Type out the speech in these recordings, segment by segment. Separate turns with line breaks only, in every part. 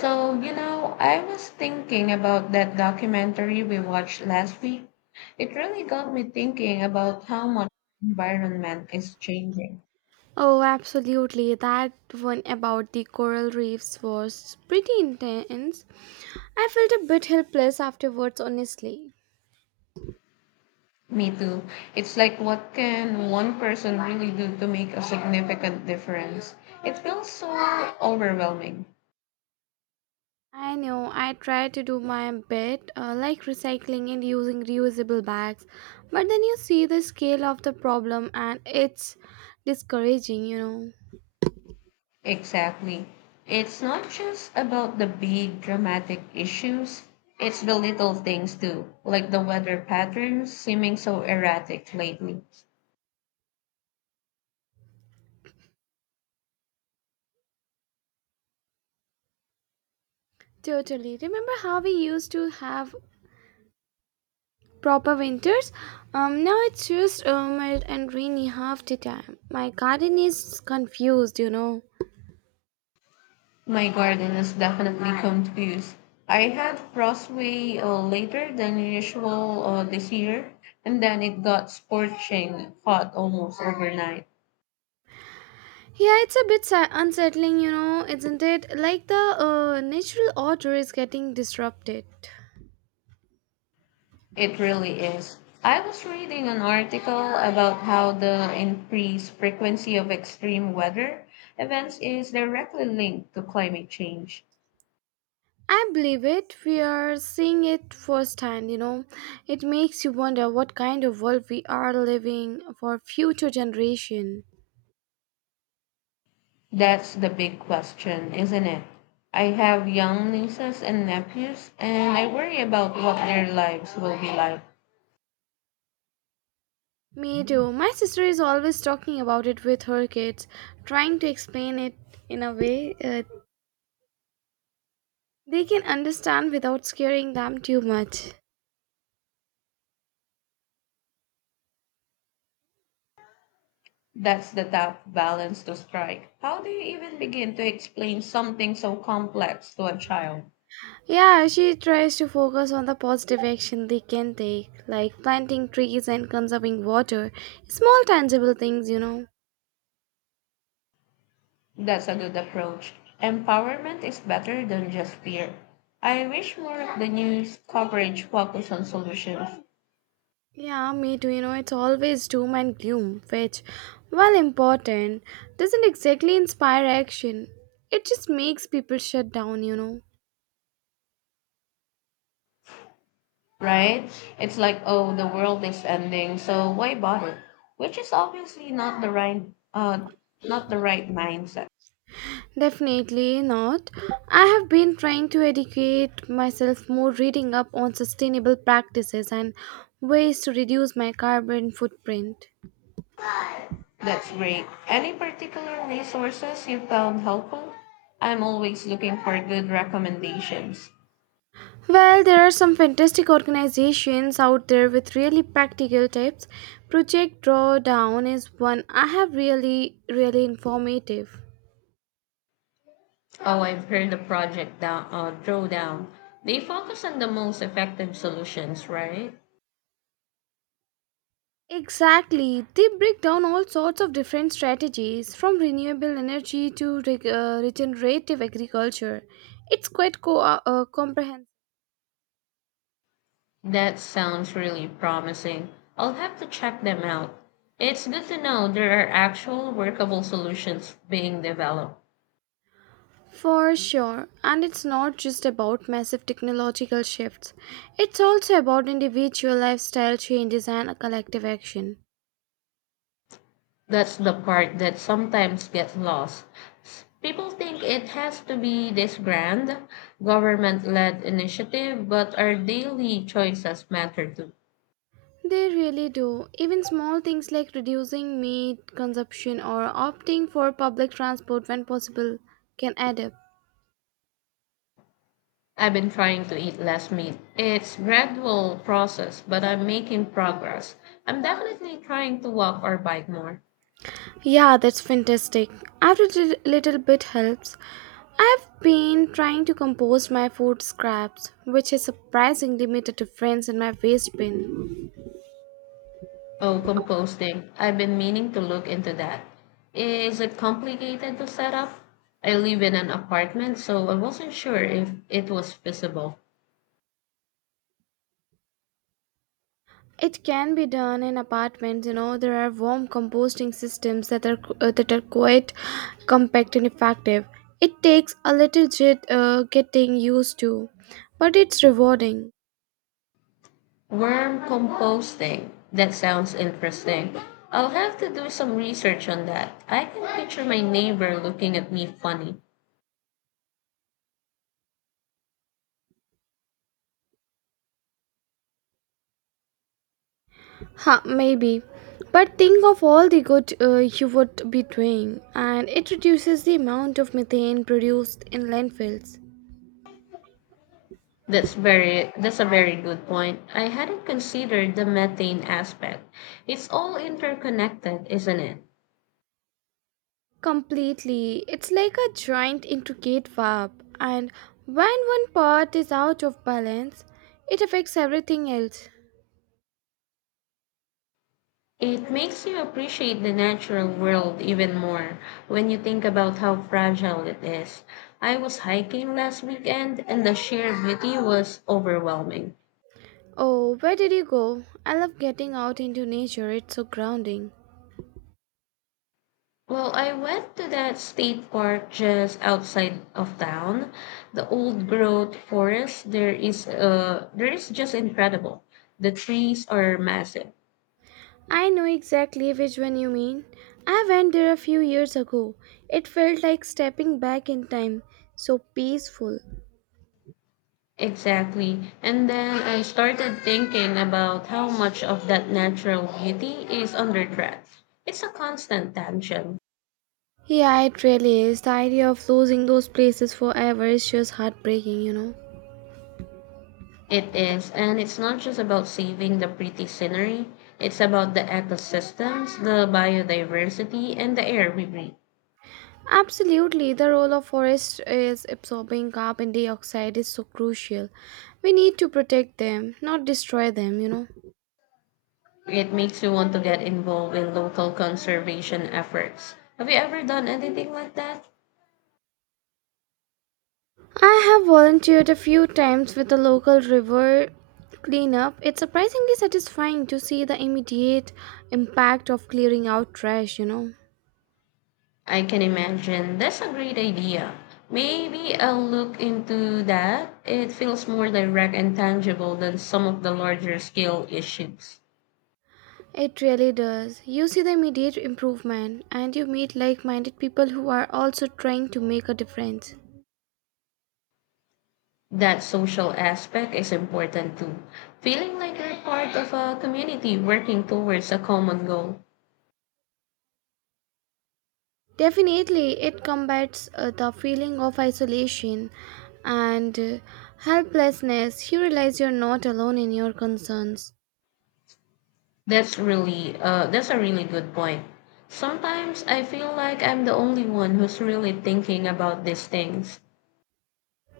So, you know, I was thinking about that documentary we watched last week. It really got me thinking about how much the environment is changing.
Oh, absolutely. That one about the coral reefs was pretty intense. I felt a bit helpless afterwards, honestly.
Me too. It's like what can one person really do to make a significant difference? It feels so overwhelming.
I know, I tried to do my bit, like recycling and using reusable bags, but then you see the scale of the problem and it's discouraging, you know.
Exactly. It's not just about the big dramatic issues. It's the little things too, like the weather patterns seeming so erratic lately.
Totally. Remember how we used to have proper winters? Now it's just mild and rainy half the time. My garden is confused, you know.
My garden is definitely confused. I had frostway later than usual this year, and then it got scorching hot almost overnight.
Yeah, it's a bit unsettling, you know, isn't it? Like the natural order is getting disrupted.
It really is. I was reading an article about how the increased frequency of extreme weather events is directly linked to climate change.
I believe it. We are seeing it firsthand, you know. It makes you wonder what kind of world we are living for future generation.
That's the big question, isn't it? I have young nieces and nephews, and I worry about what their lives will be like.
Me too. My sister is always talking about it with her kids, trying to explain it in a way they can understand without scaring them too much.
That's the tough balance to strike. How do you even begin to explain something so complex to a child?
Yeah, she tries to focus on the positive action they can take, like planting trees and conserving water. Small tangible things, you know.
That's a good approach. Empowerment is better than just fear. I wish more of the news coverage focused on solutions,
Yeah, me too, you know, it's always doom and gloom, which, while important, doesn't exactly inspire action. It just makes people shut down, you know.
right? It's like, oh, the world is ending, so why bother? Which is obviously not the right, uh, not the right mindset.
Definitely not. I have been trying to educate myself more, reading up on sustainable practices and ways to reduce my carbon footprint.
That's great. Any particular resources you found helpful? I'm always looking for good recommendations.
Well, there are some fantastic organizations out there with really practical tips. Project Drawdown is one I have really, really informative.
Oh, I've heard the Drawdown. They focus on the most effective solutions, right?
Exactly. They break down all sorts of different strategies from renewable energy to regenerative agriculture. It's quite comprehensive.
That sounds really promising. I'll have to check them out. It's good to know there are actual workable solutions being developed.
For sure, and it's not just about massive technological shifts. It's also about individual lifestyle changes and collective action.
That's the part that sometimes gets lost. People think it has to be this grand government led initiative, but our daily choices matter too.
They really do. Even small things like reducing meat consumption or opting for public transport when possible can add up.
I've been trying to eat less meat. It's gradual process, but I'm making progress. I'm definitely trying to walk or bike more.
Yeah, that's fantastic. Every little bit helps. I've been trying to compost my food scraps, which has surprisingly made a difference in my waste bin.
Oh, composting. I've been meaning to look into that. Is it complicated to set up? I live in an apartment, so I wasn't sure if it was feasible.
It can be done in apartments. You know, there are warm composting systems that are quite compact and effective. It takes a little getting used to, but it's rewarding.
Worm composting. That sounds interesting. I'll have to do some research on that. I can picture my neighbor looking at me funny.
Huh, maybe. But think of all the good you would be doing, and it reduces the amount of methane produced in landfills.
That's a very good point. I hadn't considered the methane aspect. It's all interconnected, isn't it?
Completely. It's like a giant intricate web, and when one part is out of balance, it affects everything else.
It makes you appreciate the natural world even more when you think about how fragile it is. I was hiking last weekend and the sheer beauty was overwhelming.
Oh, where did you go? I love getting out into nature, it's so grounding.
Well, I went to that state park just outside of town. The old growth forest there is just incredible. The trees are massive.
I know exactly which one you mean. I went there a few years ago. It felt like stepping back in time, so peaceful.
Exactly. And then I started thinking about how much of that natural beauty is under threat. It's a constant tension.
Yeah, it really is. The idea of losing those places forever is just heartbreaking, you know.
It is, and it's not just about saving the pretty scenery. It's about the ecosystems, the biodiversity, and the air we breathe.
Absolutely, the role of forest is absorbing carbon dioxide is so crucial. We need to protect them, not destroy them, you know.
It makes you want to get involved in local conservation efforts. Have you ever done anything like that?
I have volunteered a few times with the local river cleanup. It's surprisingly satisfying to see the immediate impact of clearing out trash, you know.
I can imagine. That's a great idea. Maybe I'll look into that. It feels more direct and tangible than some of the larger scale issues.
It really does. You see the immediate improvement and you meet like minded people who are also trying to make a difference.
That social aspect is important too. Feeling like you're part of a community working towards a common goal.
Definitely, it combats the feeling of isolation and helplessness. You realize you're not alone in your concerns.
That's a really good point. Sometimes I feel like I'm the only one who's really thinking about these things.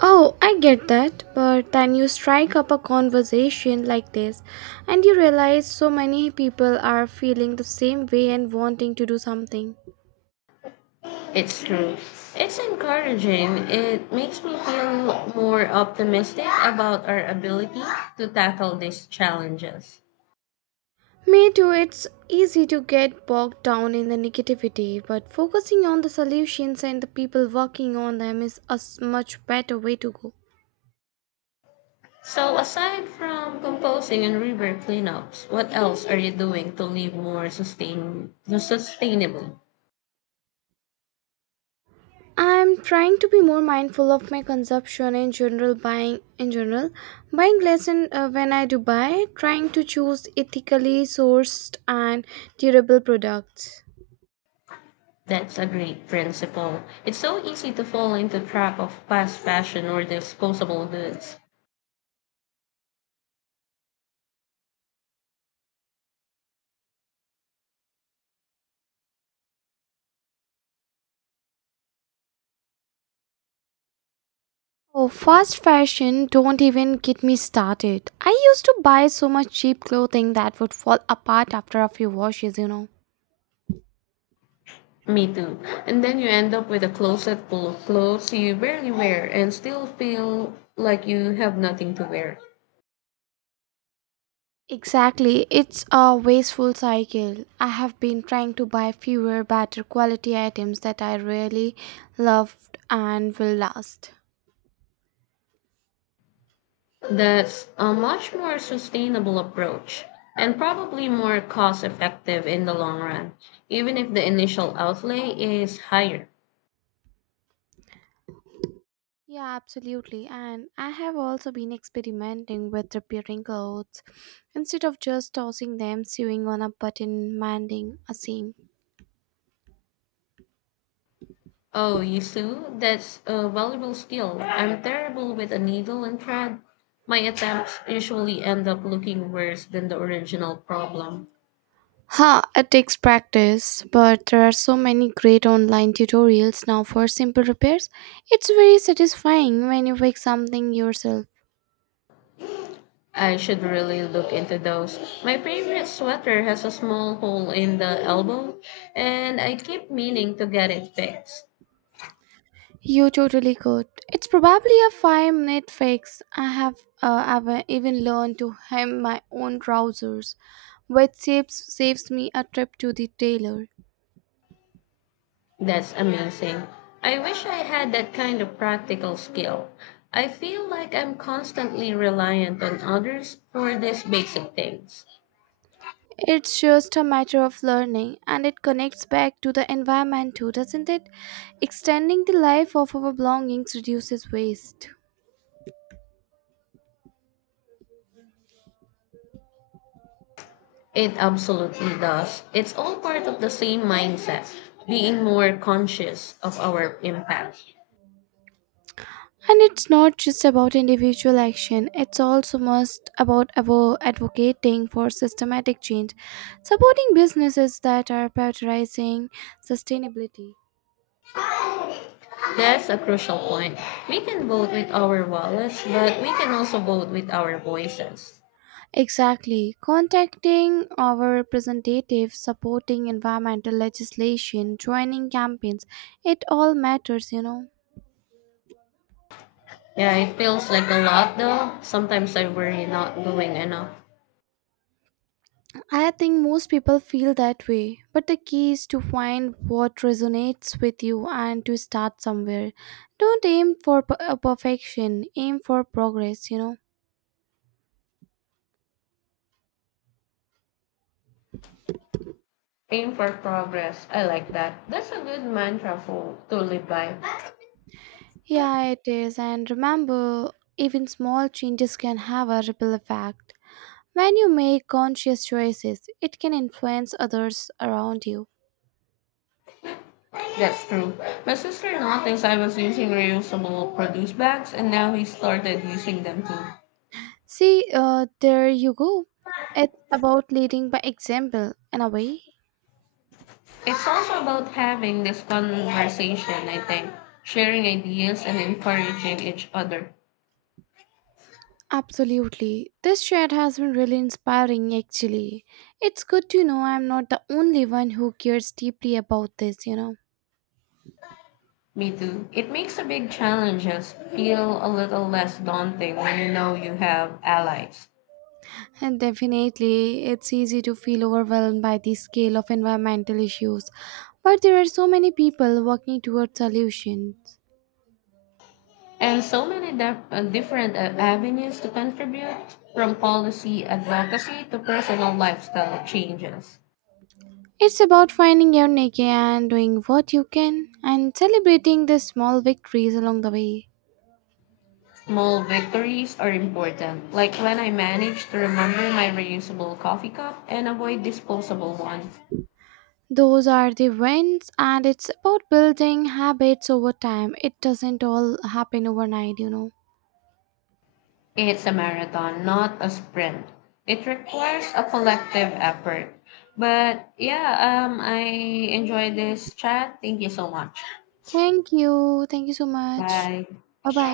Oh, I get that, but then you strike up a conversation like this and you realize so many people are feeling the same way and wanting to do something.
It's true. It's encouraging. It makes me feel more optimistic about our ability to tackle these challenges.
Me too, it's easy to get bogged down in the negativity, but focusing on the solutions and the people working on them is much better way to go.
So aside from composing and river cleanups, what else are you doing to live more sustainably?
I'm trying to be more mindful of my consumption in general buying less in, when I do buy trying to choose ethically sourced and durable products.
That's a great principle. It's so easy to fall into the trap of fast fashion or disposable goods.
Oh, fast fashion don't even get me started. I used to buy so much cheap clothing that would fall apart after a few washes, you know.
Me too. And then you end up with a closet full of clothes you barely wear and still feel like you have nothing to wear.
Exactly, it's a wasteful cycle. I have been trying to buy fewer, better quality items that I really loved and will last.
That's a much more sustainable approach and probably more cost effective in the long run, even if the initial outlay is higher.
Yeah, absolutely. And I have also been experimenting with repairing clothes. Instead of just tossing them, sewing on a button, mending a seam.
Oh, you sew? That's a valuable skill. I'm terrible with a needle and thread. My attempts usually end up looking worse than the original problem.
Ha, it takes practice, but there are so many great online tutorials now for simple repairs. It's very satisfying when you fix something yourself.
I should really look into those. My favorite sweater has a small hole in the elbow, and I keep meaning to get it fixed.
You totally could. It's probably a 5-minute fix. I've even learned to hem my own trousers, which saves me a trip to the tailor.
That's amazing. I wish I had that kind of practical skill. I feel like I'm constantly reliant on others for these basic things.
It's just a matter of learning and it connects back to the environment too, doesn't it? Extending the life of our belongings reduces waste.
It absolutely does. It's all part of the same mindset, being more conscious of our impact.
And it's not just about individual action, it's also must about advocating for systematic change, supporting businesses that are prioritizing sustainability.
That's a crucial point. We can vote with our wallets, but we can also vote with our voices.
Exactly, contacting our representatives, supporting environmental legislation, joining campaigns, it all matters, you know.
Yeah, it feels like a lot though. Sometimes I worry not doing enough.
I think most people feel that way, but the key is to find what resonates with you and to start somewhere. Don't aim for perfection, aim for progress, you know.
Aim for progress. I like that. That's a good mantra for to live by.
Yeah, it is, and remember, even small changes can have a ripple effect. When you make conscious choices, it can influence others around you.
That's true. My sister noticed I was using reusable produce bags and now he started using them too.
See, there you go. It's about leading by example, in a way.
It's also about having this conversation, I think, sharing ideas and encouraging each other.
Absolutely. This chat has been really inspiring, actually. It's good to know I'm not the only one who cares deeply about this, you know.
Me too. It makes the big challenges feel a little less daunting when you know you have allies.
And definitely, it's easy to feel overwhelmed by the scale of environmental issues, but there are so many people working towards solutions.
And so many different avenues to contribute, from policy advocacy to personal lifestyle changes.
It's about finding your niche and doing what you can and celebrating the small victories along the way.
Small victories are important, like when I managed to remember my reusable coffee cup and avoid disposable ones.
Those are the wins, and it's about building habits over time. It doesn't all happen overnight, you know.
It's a marathon, not a sprint. It requires a collective effort. But yeah, I enjoy this chat. Thank you so much.
Thank you. Thank you so much.
Bye.
Bye bye.